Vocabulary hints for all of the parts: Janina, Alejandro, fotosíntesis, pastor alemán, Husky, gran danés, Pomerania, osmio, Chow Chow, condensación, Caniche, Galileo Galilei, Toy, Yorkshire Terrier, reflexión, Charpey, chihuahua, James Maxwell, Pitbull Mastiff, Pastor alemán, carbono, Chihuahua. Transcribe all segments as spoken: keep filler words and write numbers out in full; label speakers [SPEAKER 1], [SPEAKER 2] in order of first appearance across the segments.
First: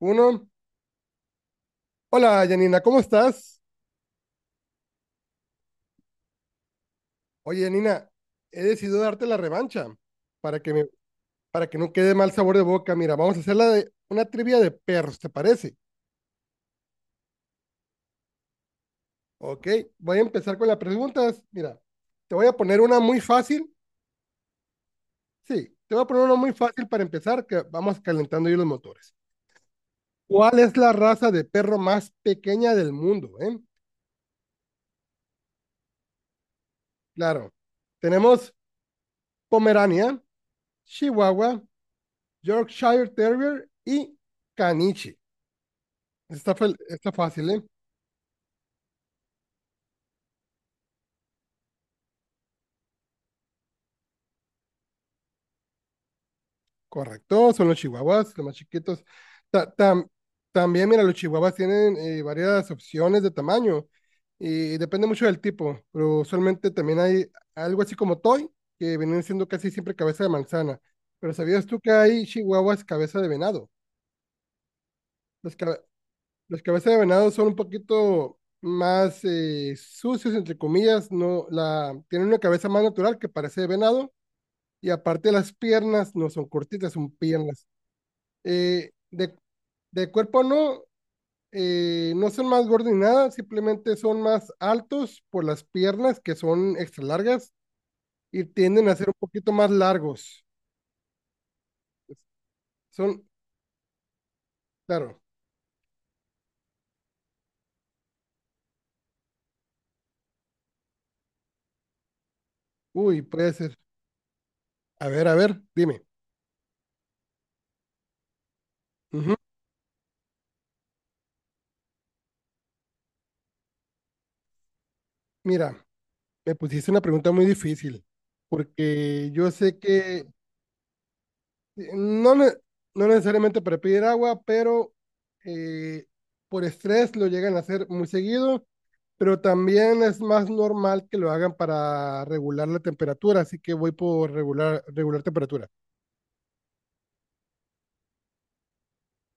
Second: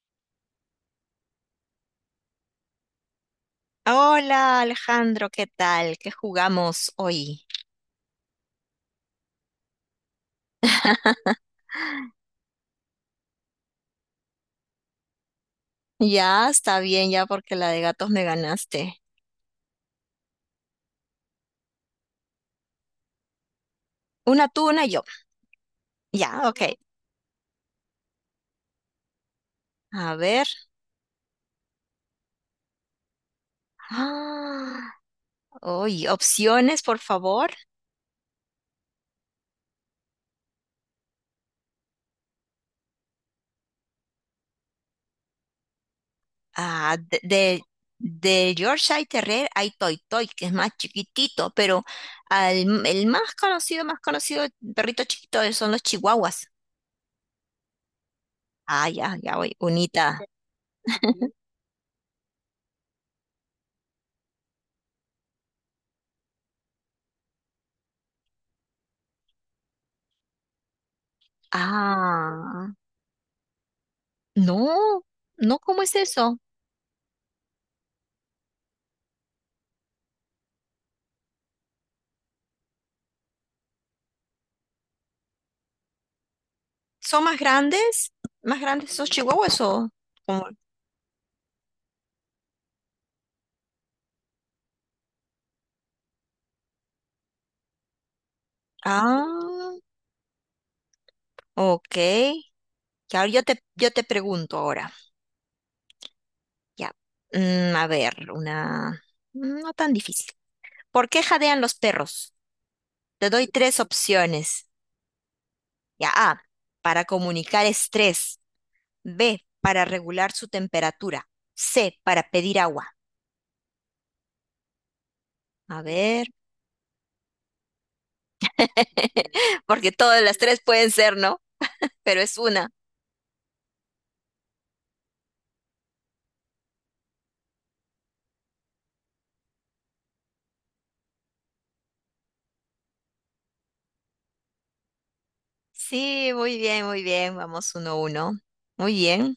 [SPEAKER 1] Uno. Hola, Janina, ¿cómo estás?
[SPEAKER 2] Hola Alejandro, ¿qué tal? ¿Qué jugamos hoy?
[SPEAKER 1] Oye, Janina, he decidido darte la revancha para que me, para que no quede mal sabor de boca. Mira, vamos a hacer la de una trivia de perros, ¿te parece?
[SPEAKER 2] Ya está bien, ya porque la de gatos me ganaste.
[SPEAKER 1] Ok, voy a empezar con las preguntas. Mira, te voy a poner una muy fácil.
[SPEAKER 2] Una tú, una yo.
[SPEAKER 1] Sí, te voy a poner una
[SPEAKER 2] Ya,
[SPEAKER 1] muy
[SPEAKER 2] ok.
[SPEAKER 1] fácil para empezar, que vamos calentando yo los motores.
[SPEAKER 2] A ver.
[SPEAKER 1] ¿Cuál es la raza de perro más pequeña del mundo, eh?
[SPEAKER 2] Ah, uy, opciones, por favor.
[SPEAKER 1] Claro, tenemos Pomerania, Chihuahua, Yorkshire Terrier y Caniche. Está, fel-
[SPEAKER 2] Ah,
[SPEAKER 1] está
[SPEAKER 2] de,
[SPEAKER 1] fácil, ¿eh?
[SPEAKER 2] de, de Yorkshire Terrier hay Toy Toy, que es más chiquitito, pero al- el más conocido, más conocido perrito chiquito son los chihuahuas.
[SPEAKER 1] Correcto, son los chihuahuas, los más
[SPEAKER 2] Ah,
[SPEAKER 1] chiquitos.
[SPEAKER 2] ya, ya voy.
[SPEAKER 1] Ta- tam-
[SPEAKER 2] Unita.
[SPEAKER 1] También, mira, los chihuahuas tienen eh, varias opciones de tamaño y depende mucho del tipo, pero usualmente también hay algo así como toy, que vienen siendo casi siempre cabeza de manzana. Pero ¿sabías tú que hay
[SPEAKER 2] Ah,
[SPEAKER 1] chihuahuas cabeza de venado?
[SPEAKER 2] no,
[SPEAKER 1] Los,
[SPEAKER 2] no,
[SPEAKER 1] ca-
[SPEAKER 2] ¿cómo es eso?
[SPEAKER 1] los cabezas de venado son un poquito más eh, sucios, entre comillas, no, la, tienen una cabeza más natural que parece de venado. Y aparte las piernas no son cortitas, son
[SPEAKER 2] ¿Son más
[SPEAKER 1] piernas.
[SPEAKER 2] grandes? ¿Más grandes
[SPEAKER 1] Eh,
[SPEAKER 2] esos
[SPEAKER 1] de,
[SPEAKER 2] chihuahuas o
[SPEAKER 1] de cuerpo
[SPEAKER 2] como-
[SPEAKER 1] no, eh, no son más gordos ni nada, simplemente son más altos por las piernas que son extra largas y tienden a ser un poquito más
[SPEAKER 2] Ah,
[SPEAKER 1] largos.
[SPEAKER 2] ok. Que
[SPEAKER 1] Son,
[SPEAKER 2] ahora yo te, yo te pregunto ahora.
[SPEAKER 1] claro.
[SPEAKER 2] Ya. Mm, a ver, una... No tan difícil. ¿Por qué jadean los perros?
[SPEAKER 1] Uy,
[SPEAKER 2] Te doy
[SPEAKER 1] puede ser.
[SPEAKER 2] tres opciones.
[SPEAKER 1] A ver, a ver, dime.
[SPEAKER 2] Ya, A, para comunicar estrés.
[SPEAKER 1] Ujú.
[SPEAKER 2] B, para regular su temperatura. C, para pedir agua.
[SPEAKER 1] Mira,
[SPEAKER 2] A ver,
[SPEAKER 1] me pusiste una pregunta muy difícil porque yo sé
[SPEAKER 2] porque todas
[SPEAKER 1] que
[SPEAKER 2] las tres pueden ser, ¿no? Pero
[SPEAKER 1] No,
[SPEAKER 2] es
[SPEAKER 1] ne-
[SPEAKER 2] una.
[SPEAKER 1] no necesariamente para pedir agua, pero eh, por estrés lo llegan a hacer muy seguido, pero también es más normal que lo hagan para regular la temperatura, así que voy por regular, regular temperatura.
[SPEAKER 2] Sí, muy bien, muy bien. Vamos uno a uno. Muy bien.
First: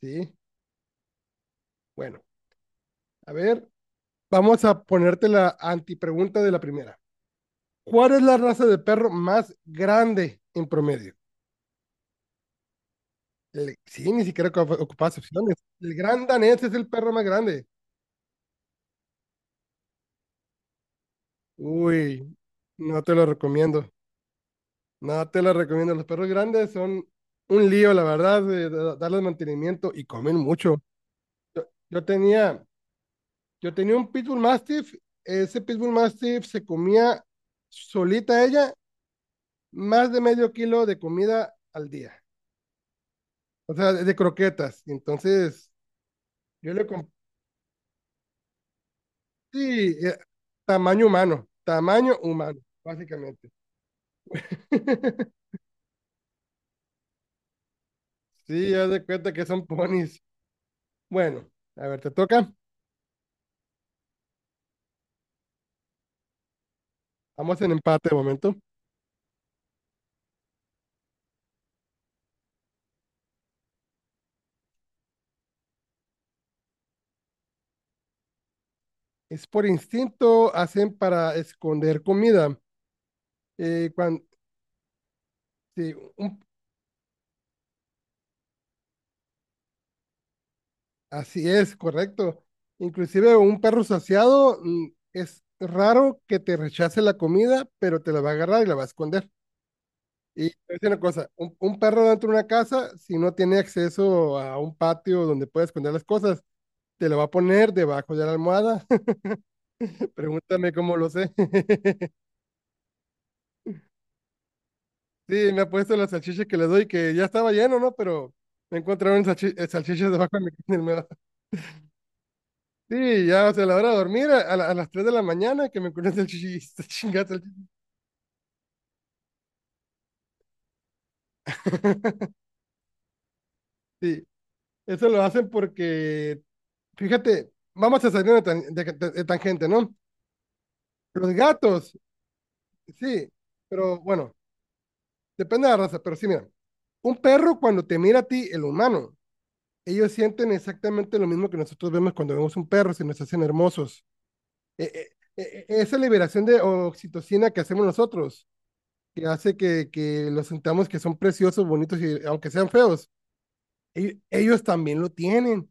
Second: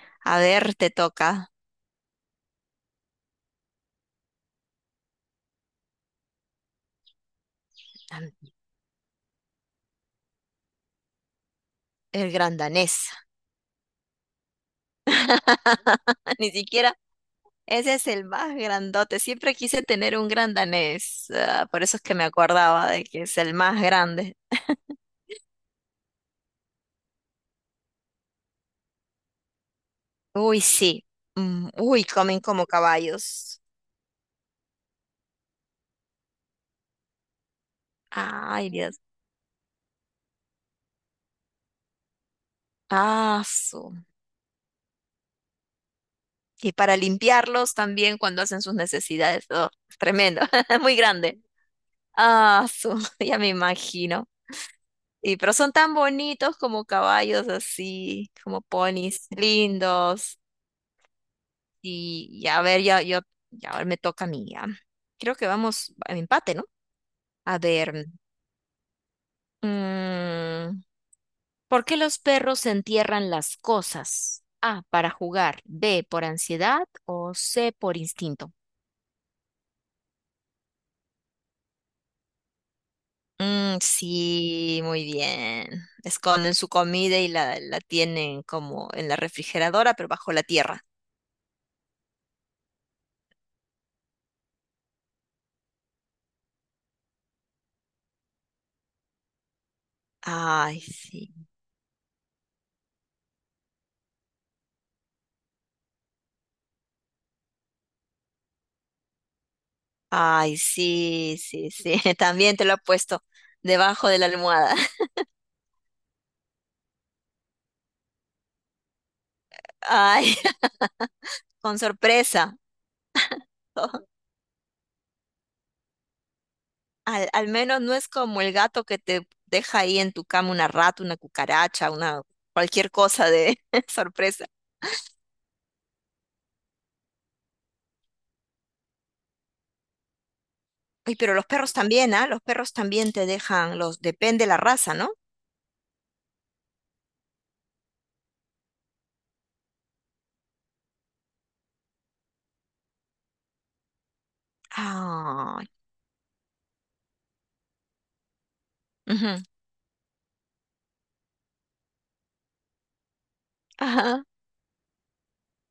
[SPEAKER 1] Sí,
[SPEAKER 2] A ver, te toca
[SPEAKER 1] bueno, a ver, vamos a ponerte la antipregunta de la primera. ¿Cuál es la raza de perro más grande en promedio?
[SPEAKER 2] el gran danés.
[SPEAKER 1] El- sí, ni siquiera ocu- ocupas opciones. El gran
[SPEAKER 2] Ni
[SPEAKER 1] danés es el
[SPEAKER 2] siquiera,
[SPEAKER 1] perro más grande.
[SPEAKER 2] ese es el más grandote. Siempre quise tener un gran danés. Ah, por eso es que me
[SPEAKER 1] Uy,
[SPEAKER 2] acordaba
[SPEAKER 1] no
[SPEAKER 2] de
[SPEAKER 1] te
[SPEAKER 2] que
[SPEAKER 1] lo
[SPEAKER 2] es el más
[SPEAKER 1] recomiendo.
[SPEAKER 2] grande.
[SPEAKER 1] No, te la recomiendo. Los perros grandes son un lío, la verdad, de de darles mantenimiento y comen
[SPEAKER 2] Uy,
[SPEAKER 1] mucho.
[SPEAKER 2] sí. Mm,
[SPEAKER 1] Yo
[SPEAKER 2] uy, comen
[SPEAKER 1] tenía,
[SPEAKER 2] como caballos.
[SPEAKER 1] yo tenía un Pitbull Mastiff. Ese Pitbull Mastiff se comía solita
[SPEAKER 2] Ay,
[SPEAKER 1] ella
[SPEAKER 2] Dios.
[SPEAKER 1] más de medio kilo de comida al día.
[SPEAKER 2] Ah,
[SPEAKER 1] O sea,
[SPEAKER 2] su.
[SPEAKER 1] de, de croquetas. Entonces,
[SPEAKER 2] Y
[SPEAKER 1] yo le
[SPEAKER 2] para
[SPEAKER 1] compré,
[SPEAKER 2] limpiarlos también cuando hacen sus necesidades. Oh,
[SPEAKER 1] sí, eh,
[SPEAKER 2] tremendo. Muy
[SPEAKER 1] tamaño
[SPEAKER 2] grande.
[SPEAKER 1] humano, tamaño humano,
[SPEAKER 2] Ah, su. Ya
[SPEAKER 1] básicamente.
[SPEAKER 2] me imagino. Y pero son tan bonitos como caballos así, como
[SPEAKER 1] Sí, ya de
[SPEAKER 2] ponis
[SPEAKER 1] cuenta que son ponis.
[SPEAKER 2] lindos.
[SPEAKER 1] Bueno, a ver, te
[SPEAKER 2] Y, y
[SPEAKER 1] toca.
[SPEAKER 2] a ver, ya, yo, ya ahora me toca a mí. Ya. Creo que vamos a empate, ¿no? A
[SPEAKER 1] Vamos en
[SPEAKER 2] ver,
[SPEAKER 1] empate de momento.
[SPEAKER 2] mm, ¿por qué los perros entierran las cosas? A, para jugar, B, por ansiedad o C, por instinto.
[SPEAKER 1] Es por instinto, hacen para esconder comida.
[SPEAKER 2] Mm,
[SPEAKER 1] Eh, cuan-
[SPEAKER 2] sí, muy bien.
[SPEAKER 1] sí, un-
[SPEAKER 2] Esconden su comida y la, la tienen como en la refrigeradora, pero bajo la tierra.
[SPEAKER 1] Así es, correcto. Inclusive un perro saciado mm, es raro que te rechace la comida, pero te la va a agarrar y la va a esconder. Y te voy a
[SPEAKER 2] Ay,
[SPEAKER 1] decir una cosa,
[SPEAKER 2] sí.
[SPEAKER 1] un, un perro dentro de una casa, si no tiene acceso a un patio donde pueda esconder las cosas, te lo va a poner debajo de la almohada.
[SPEAKER 2] Ay,
[SPEAKER 1] Pregúntame cómo lo sé.
[SPEAKER 2] sí, sí, sí. También te lo he puesto debajo de la almohada.
[SPEAKER 1] Sí, me ha puesto las salchichas que le doy, que ya estaba lleno, ¿no? Pero me encontraron salchi- eh, salchichas debajo
[SPEAKER 2] Ay,
[SPEAKER 1] de mi en el mero-
[SPEAKER 2] con sorpresa.
[SPEAKER 1] Sí, ya, o sea, a la hora de dormir, a, a la- a las tres de la mañana, que me encontré salchichas, chingada
[SPEAKER 2] Al, al
[SPEAKER 1] salchicha.
[SPEAKER 2] menos no es como el gato que te deja ahí en tu cama una rata, una cucaracha, una cualquier cosa de
[SPEAKER 1] Sí,
[SPEAKER 2] sorpresa.
[SPEAKER 1] eso lo hacen porque, fíjate, vamos a salir de, tan- de- de- de tangente, ¿no?
[SPEAKER 2] Ay,
[SPEAKER 1] Los
[SPEAKER 2] pero los perros
[SPEAKER 1] gatos,
[SPEAKER 2] también, ¿ah? Los perros también te
[SPEAKER 1] sí,
[SPEAKER 2] dejan,
[SPEAKER 1] pero
[SPEAKER 2] los
[SPEAKER 1] bueno,
[SPEAKER 2] depende la raza, ¿no?
[SPEAKER 1] depende de la raza, pero sí, mira, un perro cuando te mira a ti, el humano, ellos sienten exactamente lo mismo que nosotros vemos cuando vemos un perro, se nos hacen hermosos. eh, eh,
[SPEAKER 2] Ay.
[SPEAKER 1] Esa liberación de oxitocina que hacemos nosotros, que
[SPEAKER 2] Ujú.
[SPEAKER 1] hace que, que los sentamos que son preciosos, bonitos, y aunque sean feos, e-
[SPEAKER 2] Ajá.
[SPEAKER 1] ellos también lo tienen.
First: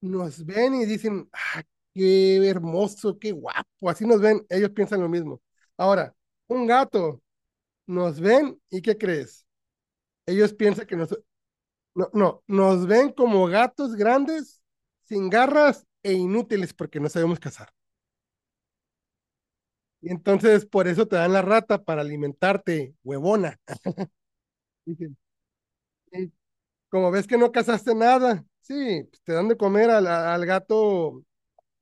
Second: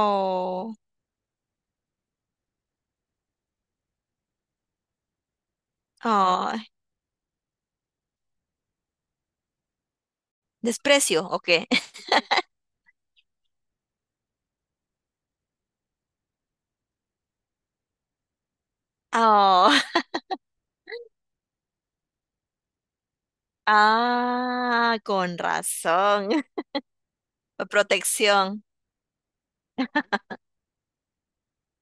[SPEAKER 1] Nos ven y dicen, ah, qué hermoso, qué guapo, así nos ven, ellos piensan lo mismo. Ahora, un
[SPEAKER 2] Ay.
[SPEAKER 1] gato, nos ven y ¿qué crees? Ellos piensan que nos,
[SPEAKER 2] ¿Desprecio o qué?
[SPEAKER 1] no, no, nos ven como gatos grandes, sin garras e inútiles porque no sabemos cazar.
[SPEAKER 2] Oh.
[SPEAKER 1] Y entonces por eso te dan la rata para alimentarte, huevona.
[SPEAKER 2] Ah,
[SPEAKER 1] Dije,
[SPEAKER 2] con razón.
[SPEAKER 1] "Y como ves que no cazaste nada,
[SPEAKER 2] Protección.
[SPEAKER 1] sí, pues te dan de comer al, a- al gato,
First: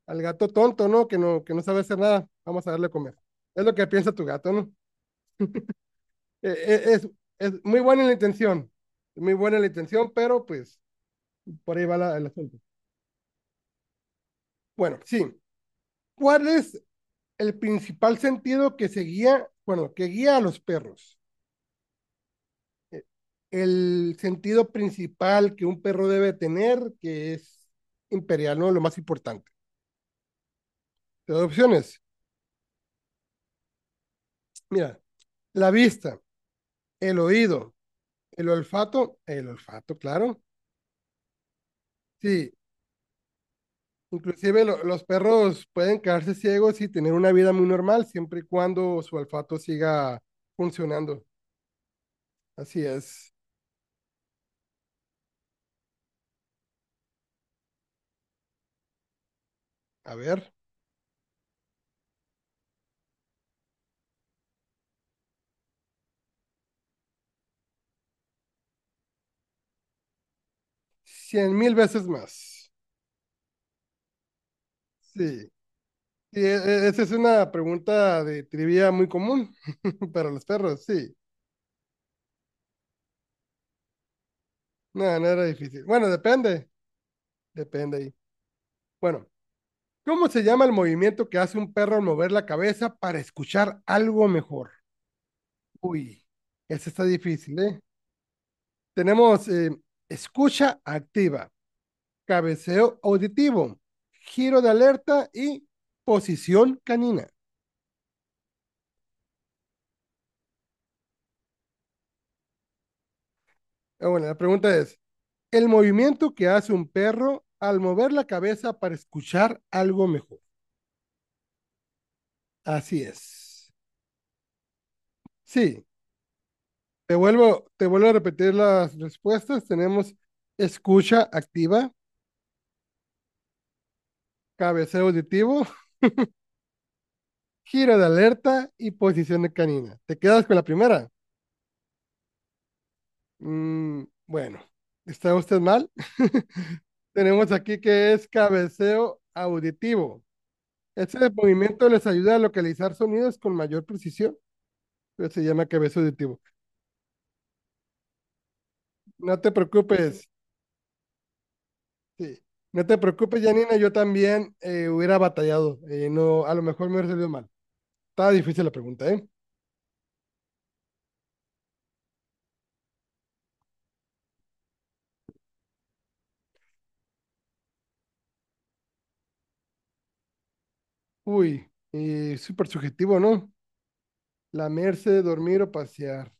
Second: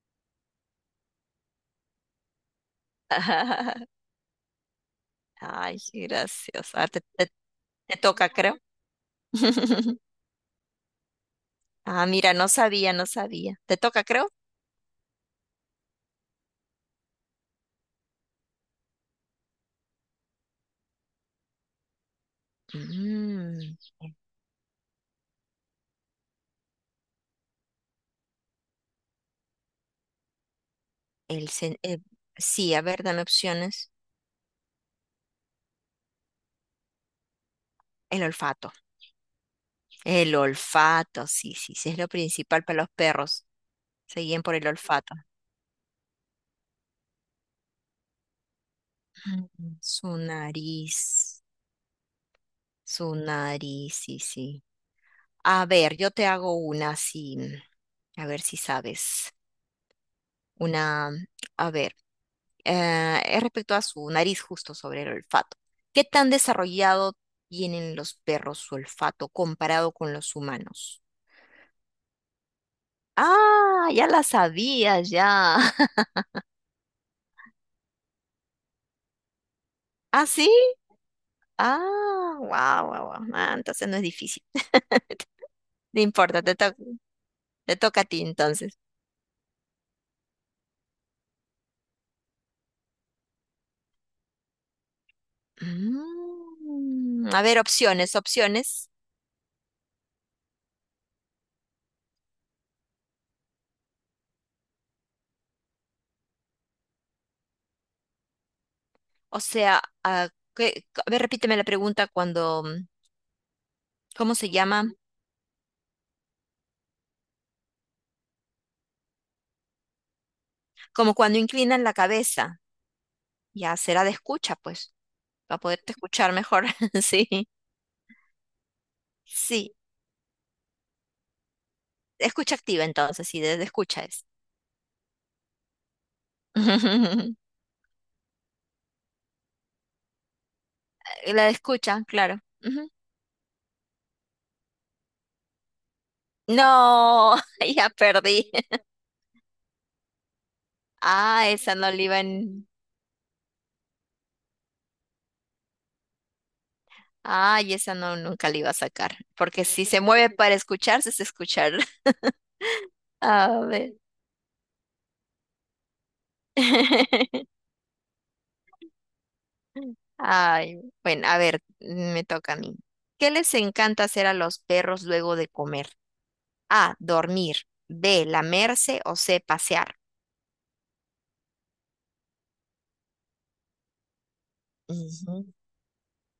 [SPEAKER 1] al gato tonto, ¿no? Que no, que no sabe hacer nada. Vamos a darle a comer. Es lo que piensa tu gato, ¿no?
[SPEAKER 2] Ay,
[SPEAKER 1] Eh,
[SPEAKER 2] gracias.
[SPEAKER 1] eh,
[SPEAKER 2] Ah, te,
[SPEAKER 1] es,
[SPEAKER 2] te-
[SPEAKER 1] es muy
[SPEAKER 2] te
[SPEAKER 1] buena la
[SPEAKER 2] toca, creo.
[SPEAKER 1] intención, muy buena la intención, pero pues por ahí va
[SPEAKER 2] Ah,
[SPEAKER 1] la- el
[SPEAKER 2] mira, no
[SPEAKER 1] asunto.
[SPEAKER 2] sabía, no sabía. ¿Te toca, creo?
[SPEAKER 1] Bueno, sí. ¿Cuál es el principal sentido que se guía, bueno, que guía a los perros? eh,
[SPEAKER 2] Mm,
[SPEAKER 1] el sentido principal que un perro debe tener, que es imperial, ¿no? Lo más importante. Las
[SPEAKER 2] el, sen-
[SPEAKER 1] opciones,
[SPEAKER 2] eh, sí, a ver, dame opciones.
[SPEAKER 1] mira, la vista, el oído,
[SPEAKER 2] El
[SPEAKER 1] el
[SPEAKER 2] olfato.
[SPEAKER 1] olfato, el olfato,
[SPEAKER 2] El
[SPEAKER 1] claro.
[SPEAKER 2] olfato, sí, sí, sí, es lo
[SPEAKER 1] Sí,
[SPEAKER 2] principal para los perros. Se guían por
[SPEAKER 1] inclusive
[SPEAKER 2] el
[SPEAKER 1] lo- los
[SPEAKER 2] olfato.
[SPEAKER 1] perros pueden quedarse ciegos y tener una vida muy normal siempre y cuando su olfato
[SPEAKER 2] Mm. Su
[SPEAKER 1] siga funcionando.
[SPEAKER 2] nariz,
[SPEAKER 1] Así
[SPEAKER 2] su
[SPEAKER 1] es.
[SPEAKER 2] nariz, sí, sí. A ver, yo te hago una sí a ver si sabes.
[SPEAKER 1] A ver,
[SPEAKER 2] Una, a ver. Eh, es respecto a su nariz justo sobre el olfato. ¿Qué tan desarrollado tienen los perros su olfato comparado con los humanos?
[SPEAKER 1] cien mil veces más.
[SPEAKER 2] Ah, ya la sabía,
[SPEAKER 1] Sí.
[SPEAKER 2] ya.
[SPEAKER 1] Sí, e- e- Esa es una pregunta de trivia muy común
[SPEAKER 2] ¿Ah,
[SPEAKER 1] para los
[SPEAKER 2] sí?
[SPEAKER 1] perros, sí.
[SPEAKER 2] Ah, wow, wow, wow. Ah, entonces no es difícil.
[SPEAKER 1] No, no era difícil.
[SPEAKER 2] No
[SPEAKER 1] Bueno,
[SPEAKER 2] importa, te
[SPEAKER 1] depende,
[SPEAKER 2] to- te
[SPEAKER 1] depende
[SPEAKER 2] toca a
[SPEAKER 1] ahí.
[SPEAKER 2] ti entonces.
[SPEAKER 1] Bueno, ¿cómo se llama el movimiento que hace un perro al mover la cabeza para escuchar algo mejor? Uy, ese está
[SPEAKER 2] Mm, a
[SPEAKER 1] difícil,
[SPEAKER 2] ver,
[SPEAKER 1] ¿eh?
[SPEAKER 2] opciones, opciones.
[SPEAKER 1] Tenemos eh, escucha activa, cabeceo auditivo, giro de alerta y posición canina.
[SPEAKER 2] O sea, ah, ¿qué- a ver, repíteme la pregunta cuando, mm,
[SPEAKER 1] Ah, bueno,
[SPEAKER 2] ¿cómo
[SPEAKER 1] la
[SPEAKER 2] se
[SPEAKER 1] pregunta
[SPEAKER 2] llama?
[SPEAKER 1] es, ¿el movimiento que hace un perro al mover la cabeza para escuchar algo mejor?
[SPEAKER 2] Como cuando inclinan la cabeza.
[SPEAKER 1] Así es.
[SPEAKER 2] Ya será de escucha, pues, para
[SPEAKER 1] Sí,
[SPEAKER 2] poderte escuchar mejor.
[SPEAKER 1] Te
[SPEAKER 2] Sí,
[SPEAKER 1] vuelvo, te vuelvo a repetir las respuestas.
[SPEAKER 2] sí,
[SPEAKER 1] Tenemos escucha activa,
[SPEAKER 2] escucha activa entonces, sí, de de escucha es.
[SPEAKER 1] cabeceo auditivo, giro de alerta y posición de canina. ¿Te quedas con la primera?
[SPEAKER 2] La de escucha, claro. Ujú.
[SPEAKER 1] Mm, bueno, está usted mal.
[SPEAKER 2] No,
[SPEAKER 1] Tenemos aquí
[SPEAKER 2] ya
[SPEAKER 1] que es
[SPEAKER 2] perdí.
[SPEAKER 1] cabeceo auditivo. Este
[SPEAKER 2] Ah, esa
[SPEAKER 1] movimiento
[SPEAKER 2] no la
[SPEAKER 1] les
[SPEAKER 2] iba
[SPEAKER 1] ayuda a
[SPEAKER 2] en...
[SPEAKER 1] localizar sonidos con mayor precisión, pero se llama cabeceo auditivo.
[SPEAKER 2] Ay, esa no, nunca la iba a sacar,
[SPEAKER 1] No te
[SPEAKER 2] porque si se
[SPEAKER 1] preocupes,
[SPEAKER 2] mueve para escucharse, es escuchar.
[SPEAKER 1] sí. No te preocupes,
[SPEAKER 2] A
[SPEAKER 1] Janina, yo
[SPEAKER 2] ver.
[SPEAKER 1] también eh, hubiera batallado. Eh, no, a lo mejor me hubiera salido mal. Está difícil la pregunta, ¿eh?
[SPEAKER 2] Ay, bueno, a ver, me toca a mí. ¿Qué les encanta hacer a los perros luego de comer? A, dormir. B, lamerse o C, pasear.
[SPEAKER 1] Uy, eh, súper subjetivo, ¿no? Lamerse,
[SPEAKER 2] Ujú.
[SPEAKER 1] dormir o pasear.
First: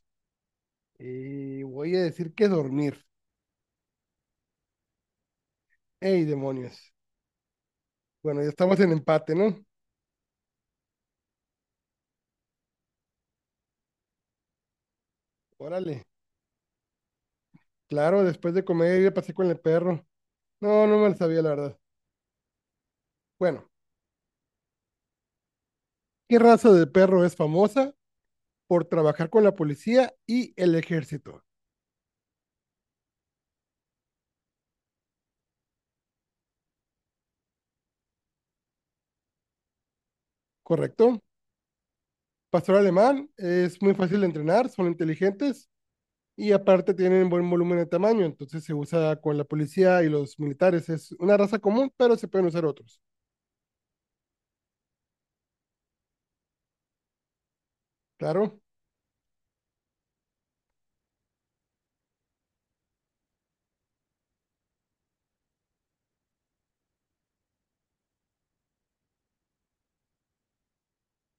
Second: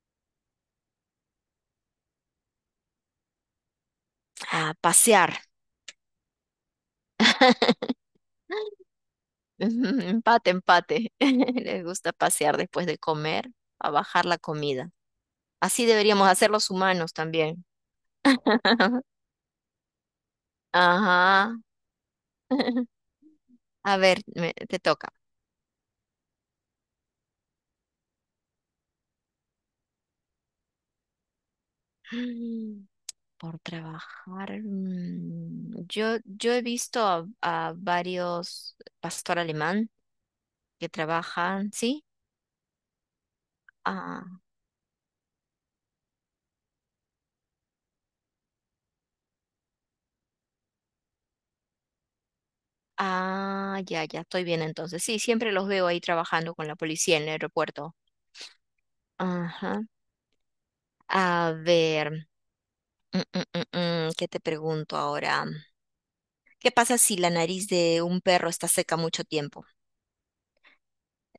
[SPEAKER 1] Eh, voy a decir que dormir.
[SPEAKER 2] Ah, pasear.
[SPEAKER 1] ¡Ey, demonios! Bueno, ya estamos en empate, ¿no?
[SPEAKER 2] Empate, empate. Les gusta pasear después de comer, a bajar la comida. Así
[SPEAKER 1] Órale.
[SPEAKER 2] deberíamos hacer los humanos también.
[SPEAKER 1] Claro, después de comer, ir a pasear con el perro. No, no me lo sabía, la
[SPEAKER 2] Ajá.
[SPEAKER 1] verdad. Bueno,
[SPEAKER 2] A ver, me- te toca.
[SPEAKER 1] ¿qué raza de perro es famosa por trabajar con la policía y el ejército?
[SPEAKER 2] Mm, por trabajar. mm, Yo, yo he visto a, a varios pastor alemán que
[SPEAKER 1] ¿Correcto?
[SPEAKER 2] trabajan, ¿sí?
[SPEAKER 1] Pastor alemán, es muy fácil de entrenar, son inteligentes y aparte tienen buen volumen de tamaño, entonces se usa con la policía y los militares. Es una raza común, pero se pueden usar otros.
[SPEAKER 2] Ah, ya, ya, estoy bien entonces. Sí, siempre los veo ahí trabajando con la policía en el aeropuerto.
[SPEAKER 1] Claro,
[SPEAKER 2] Ajá. A ver, mm, mm, mm, mm, ¿qué te pregunto ahora? ¿Qué pasa si la nariz de un perro está seca mucho tiempo?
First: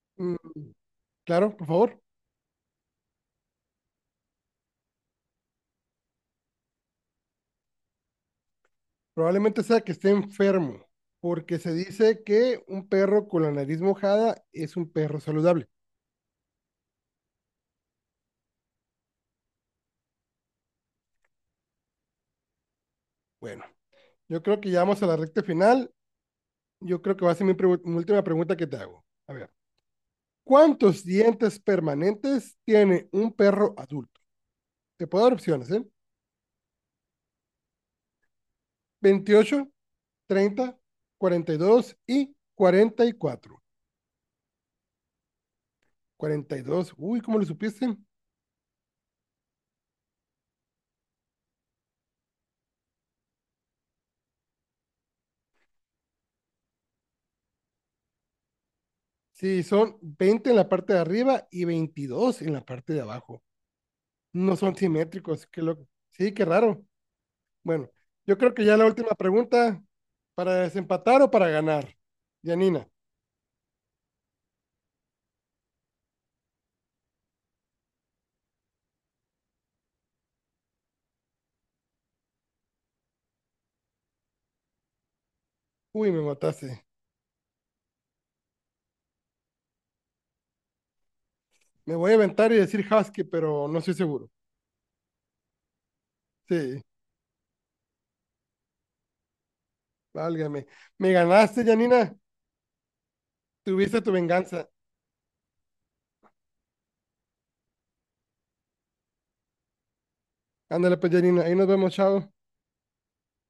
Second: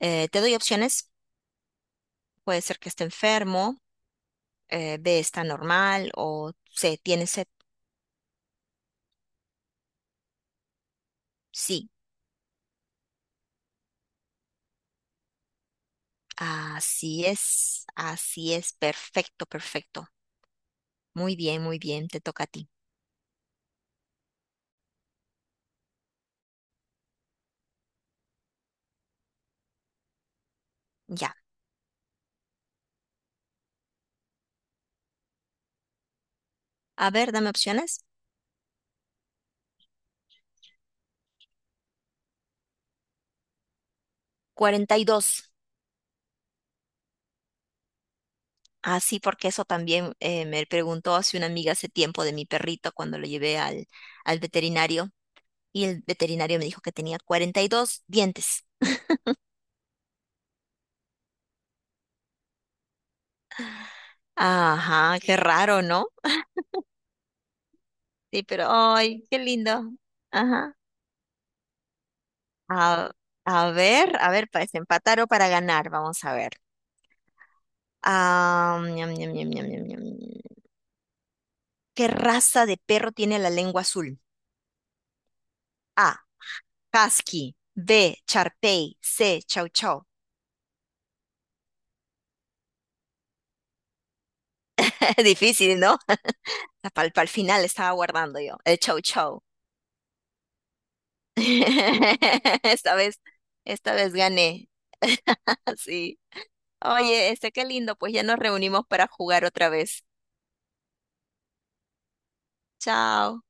[SPEAKER 2] Eh,
[SPEAKER 1] mm,
[SPEAKER 2] te doy opciones.
[SPEAKER 1] claro, por favor.
[SPEAKER 2] Puede ser que esté enfermo, eh, B está normal o C tiene sed.
[SPEAKER 1] Probablemente sea que esté enfermo, porque se
[SPEAKER 2] Sí,
[SPEAKER 1] dice que un perro con la nariz mojada es un perro saludable.
[SPEAKER 2] así es, así es, perfecto, perfecto. Muy bien, muy bien, te toca a ti.
[SPEAKER 1] Bueno, yo creo que ya vamos a la recta final. Yo creo que va a ser mi, pregu- mi última pregunta que te hago. A ver, ¿cuántos
[SPEAKER 2] Ya.
[SPEAKER 1] dientes permanentes tiene un perro adulto? Te puedo dar opciones, ¿eh?
[SPEAKER 2] A ver, dame opciones.
[SPEAKER 1] Veintiocho, treinta, cuarenta y dos y y cuarenta cuarenta cuatro.
[SPEAKER 2] Cuarenta y dos.
[SPEAKER 1] Cuarenta y dos, uy, ¿cómo lo supiste?
[SPEAKER 2] Ah, sí, porque eso también eh, me preguntó hace una amiga hace tiempo de mi perrito cuando lo llevé al, al veterinario y el veterinario me dijo que tenía cuarenta y dos dientes.
[SPEAKER 1] Sí, son veinte en la parte de arriba y veintidós en la parte de abajo. No son
[SPEAKER 2] Ajá, qué
[SPEAKER 1] simétricos, qué
[SPEAKER 2] raro,
[SPEAKER 1] loco.
[SPEAKER 2] ¿no?
[SPEAKER 1] Sí, qué raro. Bueno, yo
[SPEAKER 2] Sí,
[SPEAKER 1] creo que
[SPEAKER 2] pero
[SPEAKER 1] ya la última
[SPEAKER 2] ay, qué
[SPEAKER 1] pregunta,
[SPEAKER 2] lindo.
[SPEAKER 1] ¿para
[SPEAKER 2] Ajá.
[SPEAKER 1] desempatar o para ganar? Yanina,
[SPEAKER 2] A, a ver, a ver, para desempatar o para ganar, vamos a ver. Ah, ñam, ñam, ñam, ñam, ñam, ñam. ¿Qué raza de perro tiene la lengua azul?
[SPEAKER 1] uy,
[SPEAKER 2] A,
[SPEAKER 1] me mataste.
[SPEAKER 2] Husky. B, Charpey. C, Chow Chow.
[SPEAKER 1] Me voy a inventar y decir Husky, pero no estoy seguro.
[SPEAKER 2] Difícil, ¿no?
[SPEAKER 1] Sí,
[SPEAKER 2] Para el final estaba guardando yo, el chau chau.
[SPEAKER 1] válgame. Me ganaste, Yanina.
[SPEAKER 2] Esta vez, esta
[SPEAKER 1] Tuviste tu
[SPEAKER 2] vez
[SPEAKER 1] venganza.
[SPEAKER 2] gané. Sí. Oye, este qué lindo, pues ya nos reunimos para jugar otra vez.
[SPEAKER 1] Ándale, pues, Yanina. Ahí nos vemos, chao.
[SPEAKER 2] Chao.